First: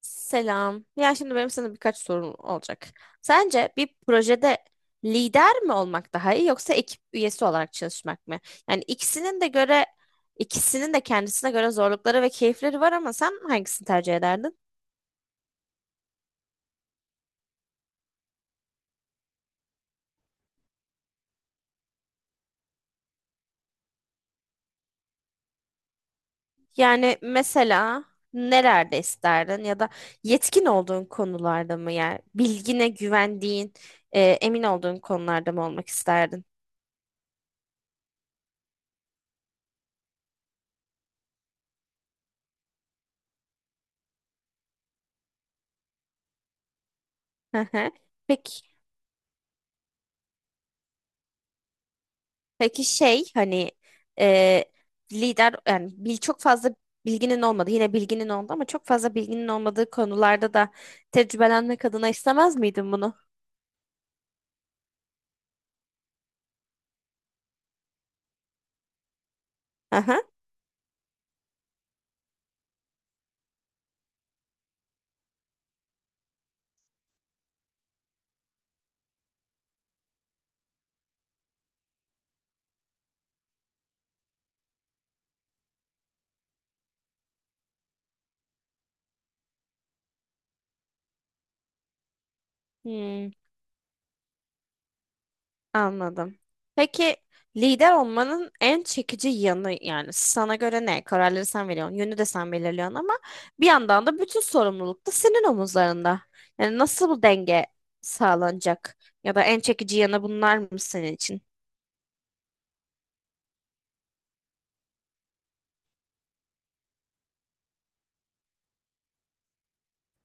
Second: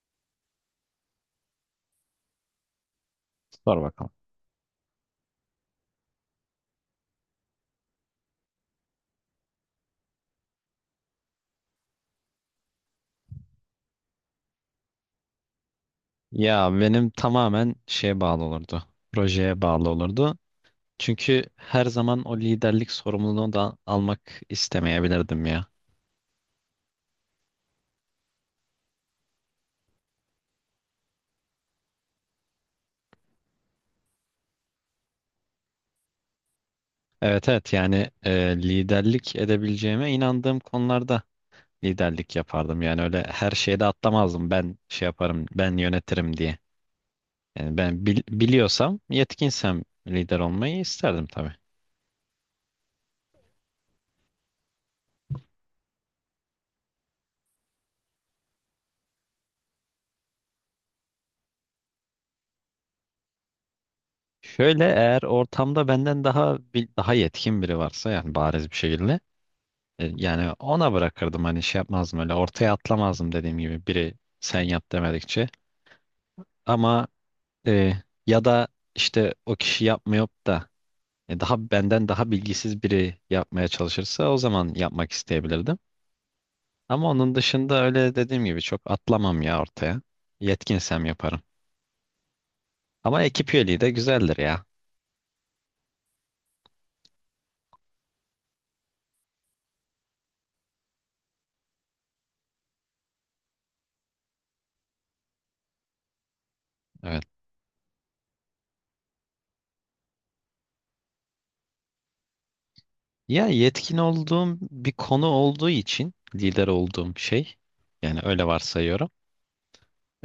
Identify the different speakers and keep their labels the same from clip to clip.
Speaker 1: Selam. Ya şimdi benim sana birkaç sorum olacak. Sence
Speaker 2: Sor
Speaker 1: bir
Speaker 2: bakalım.
Speaker 1: projede lider mi olmak daha iyi yoksa ekip üyesi olarak çalışmak mı? Yani ikisinin de göre ikisinin de kendisine göre zorlukları ve keyifleri var ama sen hangisini tercih ederdin?
Speaker 2: Ya benim tamamen şeye bağlı olurdu. Projeye bağlı olurdu. Çünkü her zaman o liderlik sorumluluğunu da almak istemeyebilirdim ya.
Speaker 1: Yani mesela nelerde isterdin ya da yetkin olduğun konularda mı, yani bilgine güvendiğin, emin olduğun konularda mı olmak isterdin?
Speaker 2: Evet, evet, yani liderlik edebileceğime inandığım konularda liderlik yapardım. Yani öyle her şeyde atlamazdım, ben şey yaparım ben yönetirim diye. Yani
Speaker 1: Peki.
Speaker 2: biliyorsam, yetkinsem lider olmayı isterdim tabii.
Speaker 1: Peki şey, hani, e, lider, çok fazla bilginin olmadı. Yine bilginin oldu ama çok fazla bilginin olmadığı konularda da tecrübelenmek adına istemez miydin bunu?
Speaker 2: Şöyle, eğer ortamda daha yetkin biri varsa, yani bariz bir şekilde,
Speaker 1: Aha.
Speaker 2: yani ona bırakırdım, hani şey yapmazdım, öyle ortaya atlamazdım, dediğim gibi biri sen yap demedikçe. Ama, e, ya da işte o kişi yapmıyor da, benden daha bilgisiz biri yapmaya çalışırsa o zaman yapmak isteyebilirdim. Ama onun dışında, öyle dediğim gibi, çok atlamam ya ortaya. Yetkinsem yaparım. Ama
Speaker 1: Hmm,
Speaker 2: ekip üyeliği de güzeldir ya.
Speaker 1: anladım. Peki lider olmanın en çekici yanı yani sana göre ne? Kararları sen veriyorsun, yönü de sen belirliyorsun ama bir yandan da bütün sorumluluk da senin omuzlarında. Yani nasıl bu
Speaker 2: Evet.
Speaker 1: denge sağlanacak? Ya da en çekici yanı bunlar mı senin için?
Speaker 2: Ya yetkin olduğum bir konu olduğu için lider olduğum şey, yani öyle varsayıyorum.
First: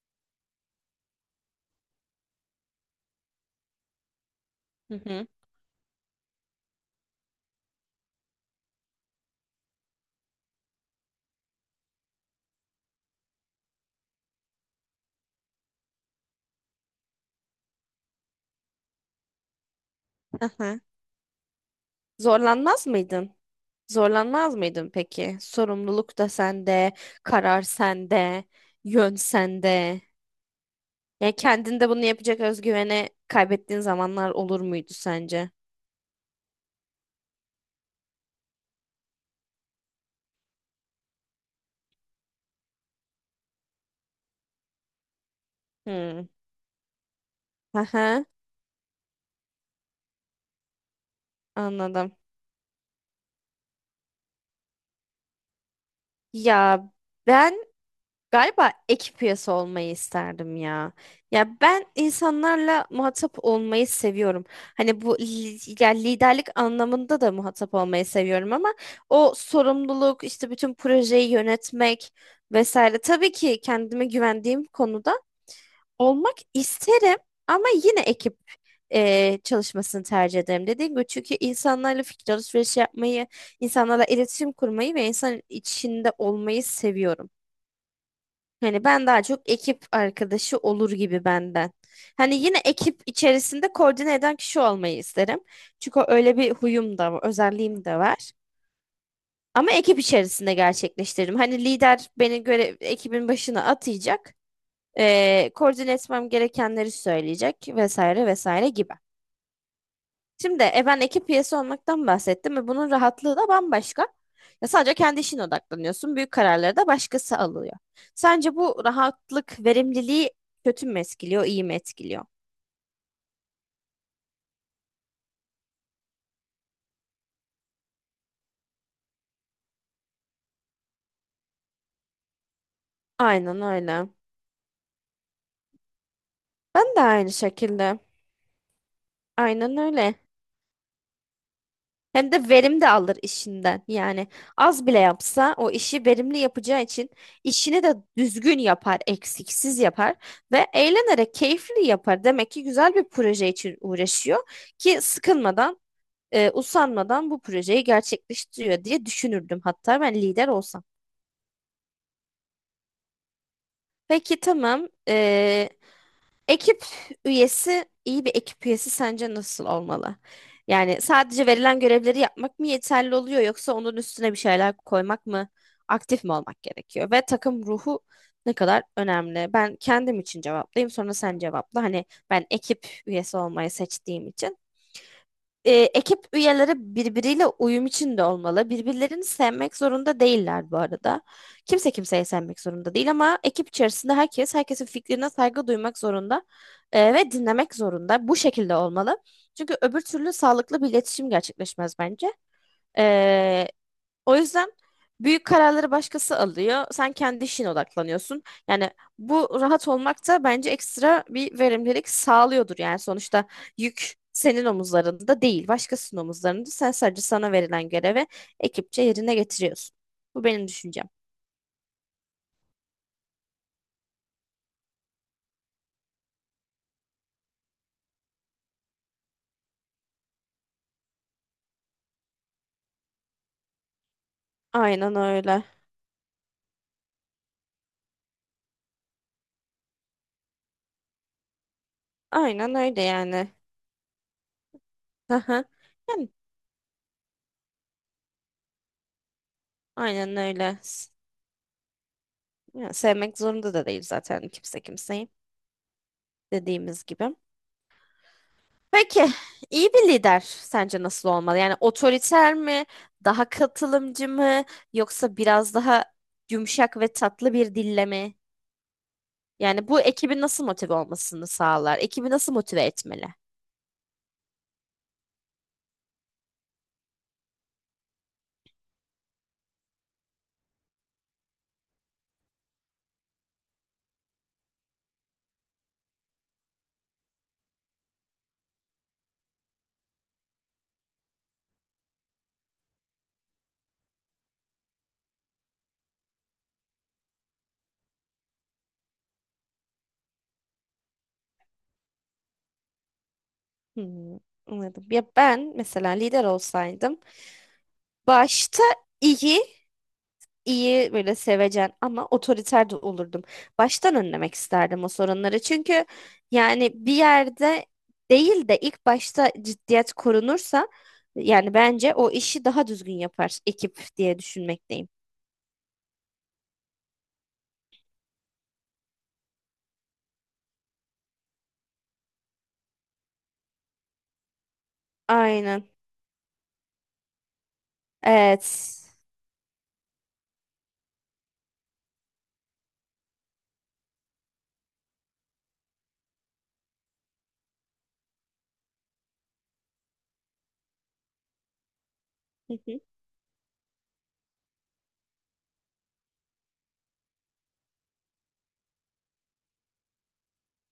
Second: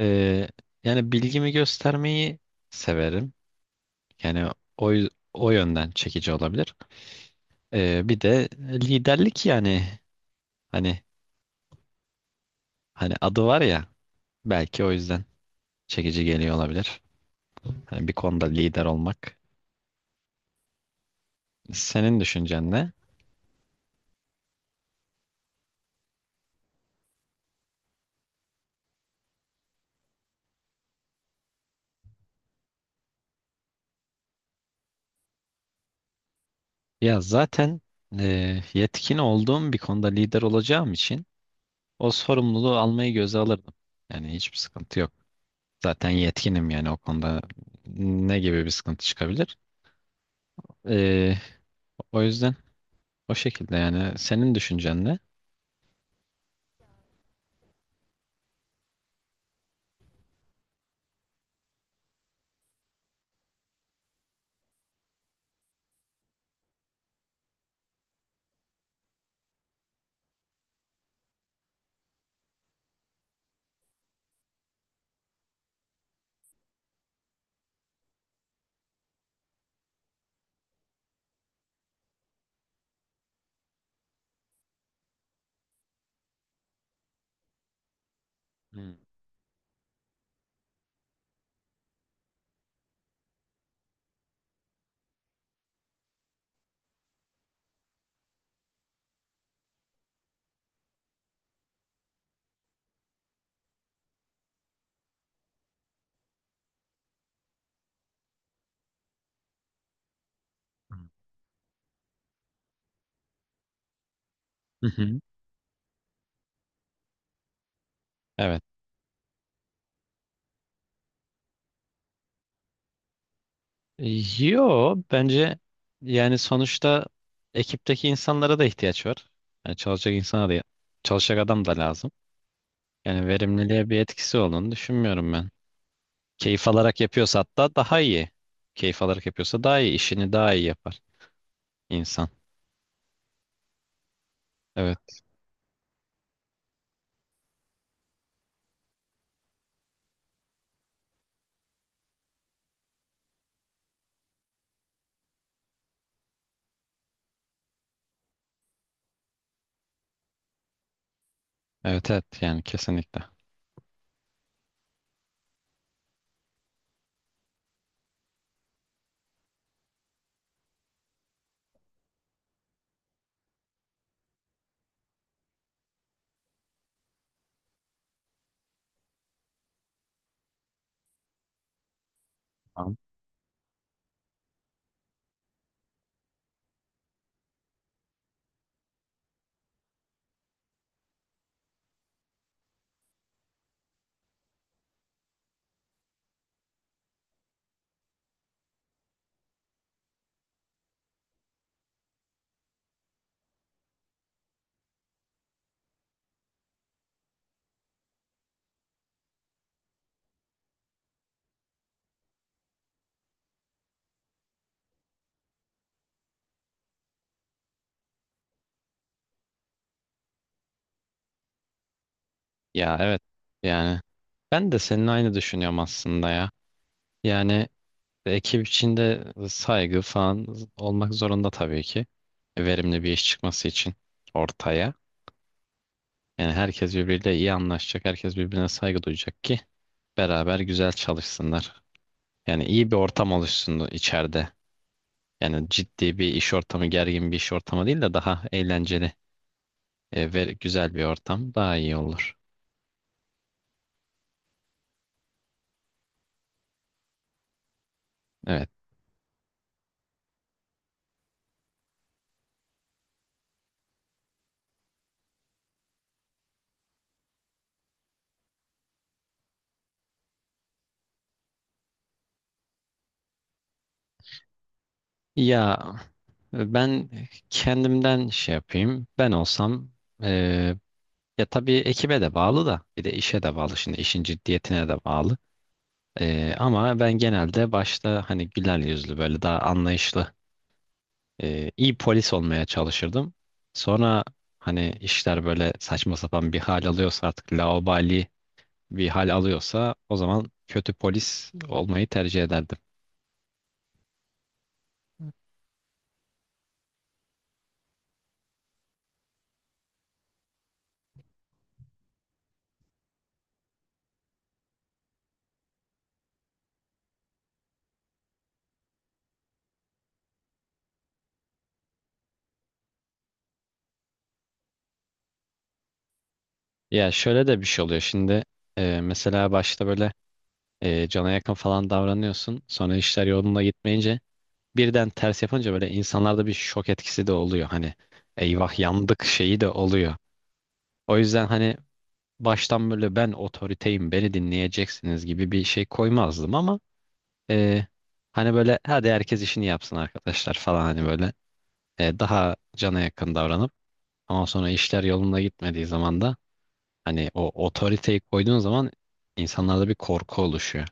Speaker 2: Ee, yani bilgimi göstermeyi severim. Yani
Speaker 1: Hı hı.
Speaker 2: o yönden çekici olabilir. Bir de liderlik, yani hani hani adı var ya, belki o yüzden çekici geliyor olabilir. Hani bir konuda lider olmak. Senin düşüncen
Speaker 1: Zorlanmaz
Speaker 2: ne?
Speaker 1: mıydın? Zorlanmaz mıydın peki? Sorumluluk da sende, karar sende, yön sende. Yani kendinde bunu yapacak özgüveni kaybettiğin zamanlar olur muydu sence?
Speaker 2: Ya zaten, yetkin olduğum bir konuda lider olacağım için o sorumluluğu almayı göze alırdım. Yani hiçbir sıkıntı yok. Zaten
Speaker 1: Hmm.
Speaker 2: yetkinim, yani o konuda
Speaker 1: Aha,
Speaker 2: ne gibi bir sıkıntı çıkabilir? Ee,
Speaker 1: anladım.
Speaker 2: o yüzden. O şekilde yani. Senin düşüncen ne?
Speaker 1: Ya ben, galiba ekip üyesi olmayı isterdim ya. Ya ben insanlarla muhatap olmayı seviyorum. Hani ya liderlik anlamında da muhatap olmayı seviyorum ama o sorumluluk işte bütün projeyi yönetmek vesaire. Tabii ki kendime güvendiğim konuda olmak isterim ama yine ekip çalışmasını tercih ederim. Dediğim gibi, çünkü insanlarla fikir alışverişi yapmayı, insanlarla iletişim kurmayı ve insan içinde olmayı seviyorum. Hani
Speaker 2: Hmm.
Speaker 1: ben daha çok ekip arkadaşı olur gibi benden. Hani yine ekip içerisinde koordine eden kişi olmayı isterim. Çünkü öyle bir huyum da var, özelliğim de var. Ama ekip içerisinde gerçekleştiririm. Hani lider beni göre ekibin başına atayacak, koordine etmem gerekenleri söyleyecek vesaire vesaire gibi. Şimdi ben ekip üyesi olmaktan bahsettim ve bunun rahatlığı da bambaşka. Ya
Speaker 2: Hı
Speaker 1: sadece
Speaker 2: hı.
Speaker 1: kendi işine odaklanıyorsun. Büyük kararları da başkası alıyor. Sence
Speaker 2: Evet.
Speaker 1: bu rahatlık, verimliliği kötü mü etkiliyor, iyi mi etkiliyor?
Speaker 2: Yo, bence yani sonuçta ekipteki insanlara da ihtiyaç var. Yani çalışacak insana da, çalışacak adam da lazım. Yani
Speaker 1: Aynen
Speaker 2: verimliliğe bir
Speaker 1: öyle.
Speaker 2: etkisi olduğunu düşünmüyorum ben. Keyif
Speaker 1: Ben
Speaker 2: alarak
Speaker 1: de aynı
Speaker 2: yapıyorsa hatta
Speaker 1: şekilde.
Speaker 2: daha iyi. Keyif alarak yapıyorsa
Speaker 1: Aynen
Speaker 2: daha iyi.
Speaker 1: öyle.
Speaker 2: İşini daha iyi yapar insan.
Speaker 1: Hem de verim de alır işinden. Yani az bile
Speaker 2: Evet.
Speaker 1: yapsa o işi verimli yapacağı için işini de düzgün yapar, eksiksiz yapar ve eğlenerek keyifli yapar. Demek ki güzel bir proje için uğraşıyor ki sıkılmadan, usanmadan bu projeyi gerçekleştiriyor diye düşünürdüm hatta ben lider olsam.
Speaker 2: Evet, evet, yani kesinlikle.
Speaker 1: Peki, tamam. Ekip üyesi, iyi bir ekip üyesi sence nasıl olmalı? Yani sadece verilen görevleri yapmak mı yeterli oluyor yoksa onun üstüne bir şeyler koymak mı, aktif mi olmak gerekiyor? Ve takım ruhu ne kadar önemli? Ben kendim için cevaplayayım sonra sen cevapla. Hani ben ekip
Speaker 2: Tamam.
Speaker 1: üyesi olmayı seçtiğim için. Ekip üyeleri birbiriyle uyum içinde olmalı. Birbirlerini sevmek zorunda değiller bu arada. Kimse kimseyi sevmek zorunda değil ama ekip içerisinde herkes herkesin fikrine saygı duymak zorunda ve dinlemek zorunda. Bu şekilde olmalı. Çünkü öbür türlü sağlıklı bir iletişim gerçekleşmez bence. E, o yüzden büyük kararları başkası alıyor. Sen kendi işine odaklanıyorsun. Yani bu rahat olmak da bence ekstra bir verimlilik sağlıyordur. Yani sonuçta yük senin omuzlarında değil, başkasının omuzlarında. Sen sadece sana verilen görevi ekipçe yerine getiriyorsun. Bu benim düşüncem.
Speaker 2: Ya evet, yani ben de senin aynı düşünüyorum aslında ya. Yani ekip içinde saygı falan olmak zorunda tabii ki. Verimli bir iş çıkması için ortaya.
Speaker 1: Aynen öyle.
Speaker 2: Yani herkes birbiriyle iyi anlaşacak, herkes birbirine saygı duyacak ki beraber güzel çalışsınlar. Yani
Speaker 1: Aynen
Speaker 2: iyi bir
Speaker 1: öyle
Speaker 2: ortam
Speaker 1: yani.
Speaker 2: oluşsun içeride.
Speaker 1: Aha.
Speaker 2: Yani ciddi
Speaker 1: Yani
Speaker 2: bir iş ortamı, gergin bir iş ortamı değil de daha eğlenceli
Speaker 1: aynen
Speaker 2: ve
Speaker 1: öyle.
Speaker 2: güzel bir ortam daha iyi olur.
Speaker 1: Ya sevmek zorunda da değil zaten kimse kimseyi, dediğimiz gibi.
Speaker 2: Evet.
Speaker 1: Peki, iyi bir lider sence nasıl olmalı? Yani otoriter mi, daha katılımcı mı, yoksa biraz daha yumuşak ve tatlı bir dille mi? Yani bu ekibin nasıl motive olmasını sağlar? Ekibi nasıl motive etmeli?
Speaker 2: Ya ben kendimden şey yapayım. Ben olsam, e, ya tabii ekibe de bağlı da, bir de işe de bağlı. Şimdi işin ciddiyetine de bağlı. Ama ben genelde başta hani güler yüzlü, böyle daha anlayışlı, iyi polis olmaya çalışırdım. Sonra hani işler böyle saçma sapan bir hal alıyorsa, artık laubali bir hal alıyorsa, o zaman kötü polis olmayı tercih ederdim.
Speaker 1: Hmm, anladım. Ya ben mesela lider olsaydım başta iyi iyi böyle sevecen ama otoriter de olurdum. Baştan önlemek isterdim o sorunları. Çünkü yani bir yerde değil de ilk başta ciddiyet korunursa yani bence o işi daha düzgün yapar ekip diye düşünmekteyim.
Speaker 2: Ya şöyle de bir şey oluyor şimdi, mesela başta böyle cana yakın falan davranıyorsun, sonra işler yolunda gitmeyince birden ters yapınca
Speaker 1: Aynen.
Speaker 2: böyle insanlarda bir şok etkisi de oluyor. Hani eyvah
Speaker 1: Evet.
Speaker 2: yandık şeyi de oluyor. O yüzden hani baştan böyle ben otoriteyim, beni dinleyeceksiniz gibi bir şey koymazdım ama, e, hani böyle hadi herkes işini yapsın arkadaşlar falan, hani böyle daha
Speaker 1: Hı
Speaker 2: cana
Speaker 1: hı.
Speaker 2: yakın davranıp, ama sonra işler yolunda gitmediği zaman da, hani o otoriteyi koyduğun zaman insanlarda bir korku oluşuyor.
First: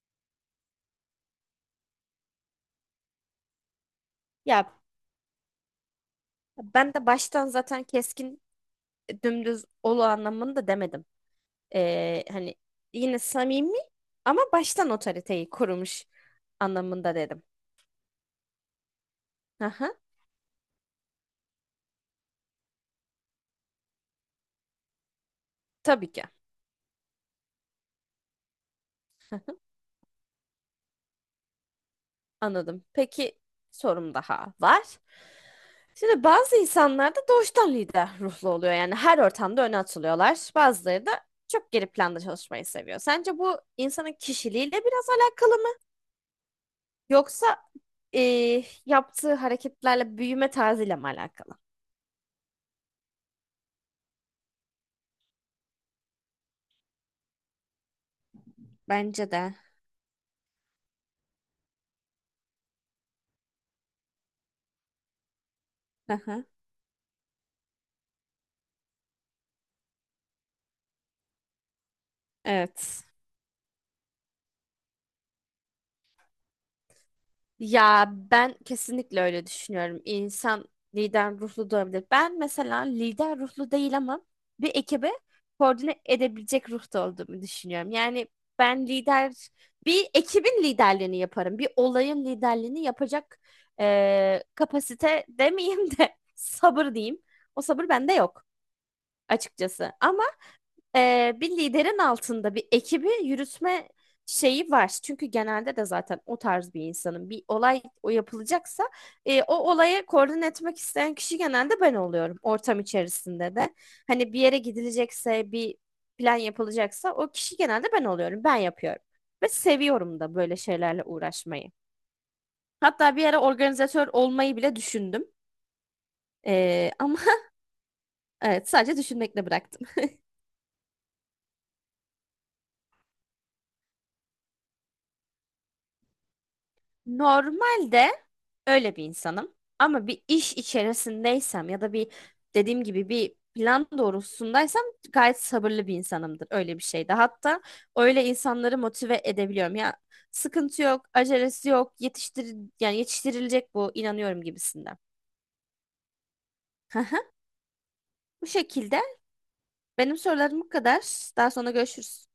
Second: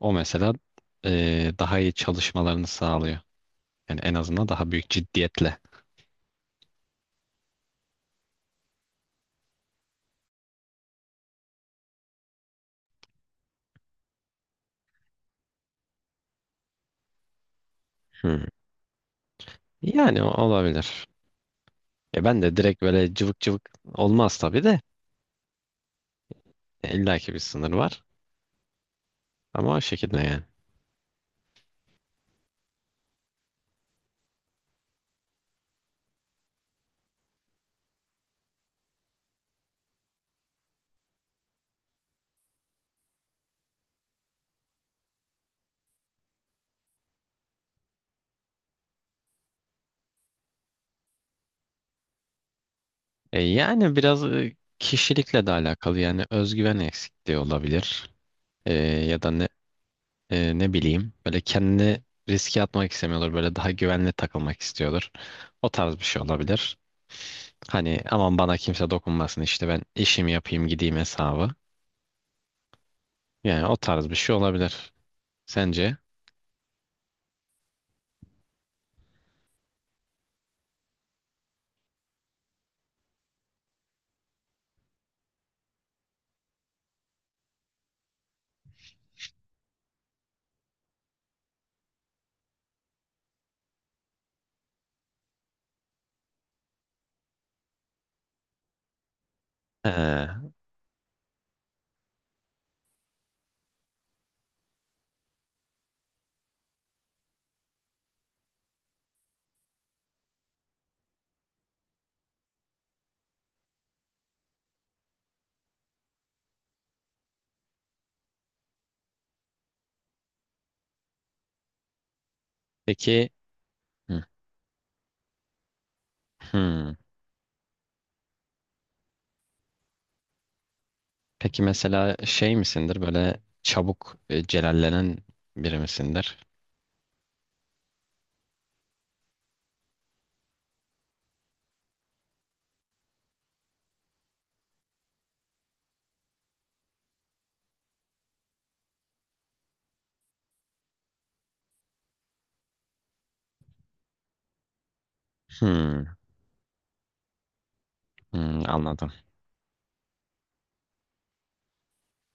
Speaker 2: O mesela daha iyi çalışmalarını sağlıyor. Yani en azından daha
Speaker 1: Ya
Speaker 2: büyük ciddiyetle.
Speaker 1: ben de baştan zaten keskin, dümdüz olu anlamında demedim. Hani yine samimi ama baştan otoriteyi kurmuş anlamında dedim.
Speaker 2: Hı.
Speaker 1: Aha,
Speaker 2: Yani olabilir. Ya ben de direkt böyle cıvık cıvık olmaz tabii de.
Speaker 1: tabii ki.
Speaker 2: İlla ki bir sınır var.
Speaker 1: Aha,
Speaker 2: Ama o şekilde yani.
Speaker 1: anladım. Peki, sorum daha var. Şimdi bazı insanlar da doğuştan lider ruhlu oluyor. Yani her ortamda öne atılıyorlar. Bazıları da çok geri planda çalışmayı seviyor. Sence bu insanın kişiliğiyle biraz alakalı mı? Yoksa yaptığı hareketlerle, büyüme tarzıyla mı alakalı?
Speaker 2: Yani biraz kişilikle de alakalı, yani özgüven eksikliği olabilir. E, ya da
Speaker 1: Bence
Speaker 2: ne,
Speaker 1: de.
Speaker 2: ne bileyim, böyle kendini riske atmak istemiyordur. Böyle daha güvenli takılmak istiyordur. O tarz bir şey
Speaker 1: Aha,
Speaker 2: olabilir. Hani aman bana kimse dokunmasın, işte ben işimi yapayım gideyim hesabı.
Speaker 1: evet.
Speaker 2: Yani o tarz bir şey olabilir. Sence?
Speaker 1: Ya ben kesinlikle öyle düşünüyorum. İnsan lider ruhlu da olabilir. Ben mesela lider ruhlu değil ama bir ekibe koordine edebilecek ruhta olduğumu düşünüyorum. Yani ben lider, bir ekibin liderliğini yaparım. Bir olayın liderliğini yapacak kapasite demeyeyim de sabır diyeyim. O sabır bende yok açıkçası. Ama
Speaker 2: Ee,
Speaker 1: bir liderin altında bir ekibi yürütme şeyi var. Çünkü genelde de zaten o tarz bir insanın bir olay o yapılacaksa o olayı koordine etmek isteyen kişi genelde ben oluyorum ortam içerisinde de. Hani bir yere gidilecekse, bir plan yapılacaksa o kişi genelde ben oluyorum. Ben yapıyorum. Ve seviyorum da böyle şeylerle uğraşmayı. Hatta bir
Speaker 2: peki.
Speaker 1: ara organizatör
Speaker 2: Hı.
Speaker 1: olmayı bile düşündüm. E,
Speaker 2: Hmm.
Speaker 1: ama evet, sadece düşünmekle bıraktım.
Speaker 2: Peki mesela şey misindir, böyle çabuk celallenen biri misindir?
Speaker 1: Normalde öyle bir insanım. Ama bir iş içerisindeysem ya da bir, dediğim gibi, bir plan doğrultusundaysam gayet sabırlı bir insanımdır. Öyle bir şeyde. Hatta öyle insanları motive edebiliyorum. Ya sıkıntı yok, acelesi yok, yetiştir, yani yetiştirilecek bu, inanıyorum gibisinden.
Speaker 2: Hmm.
Speaker 1: Bu
Speaker 2: Hmm,
Speaker 1: şekilde
Speaker 2: anladım.
Speaker 1: benim sorularım bu kadar. Daha sonra görüşürüz.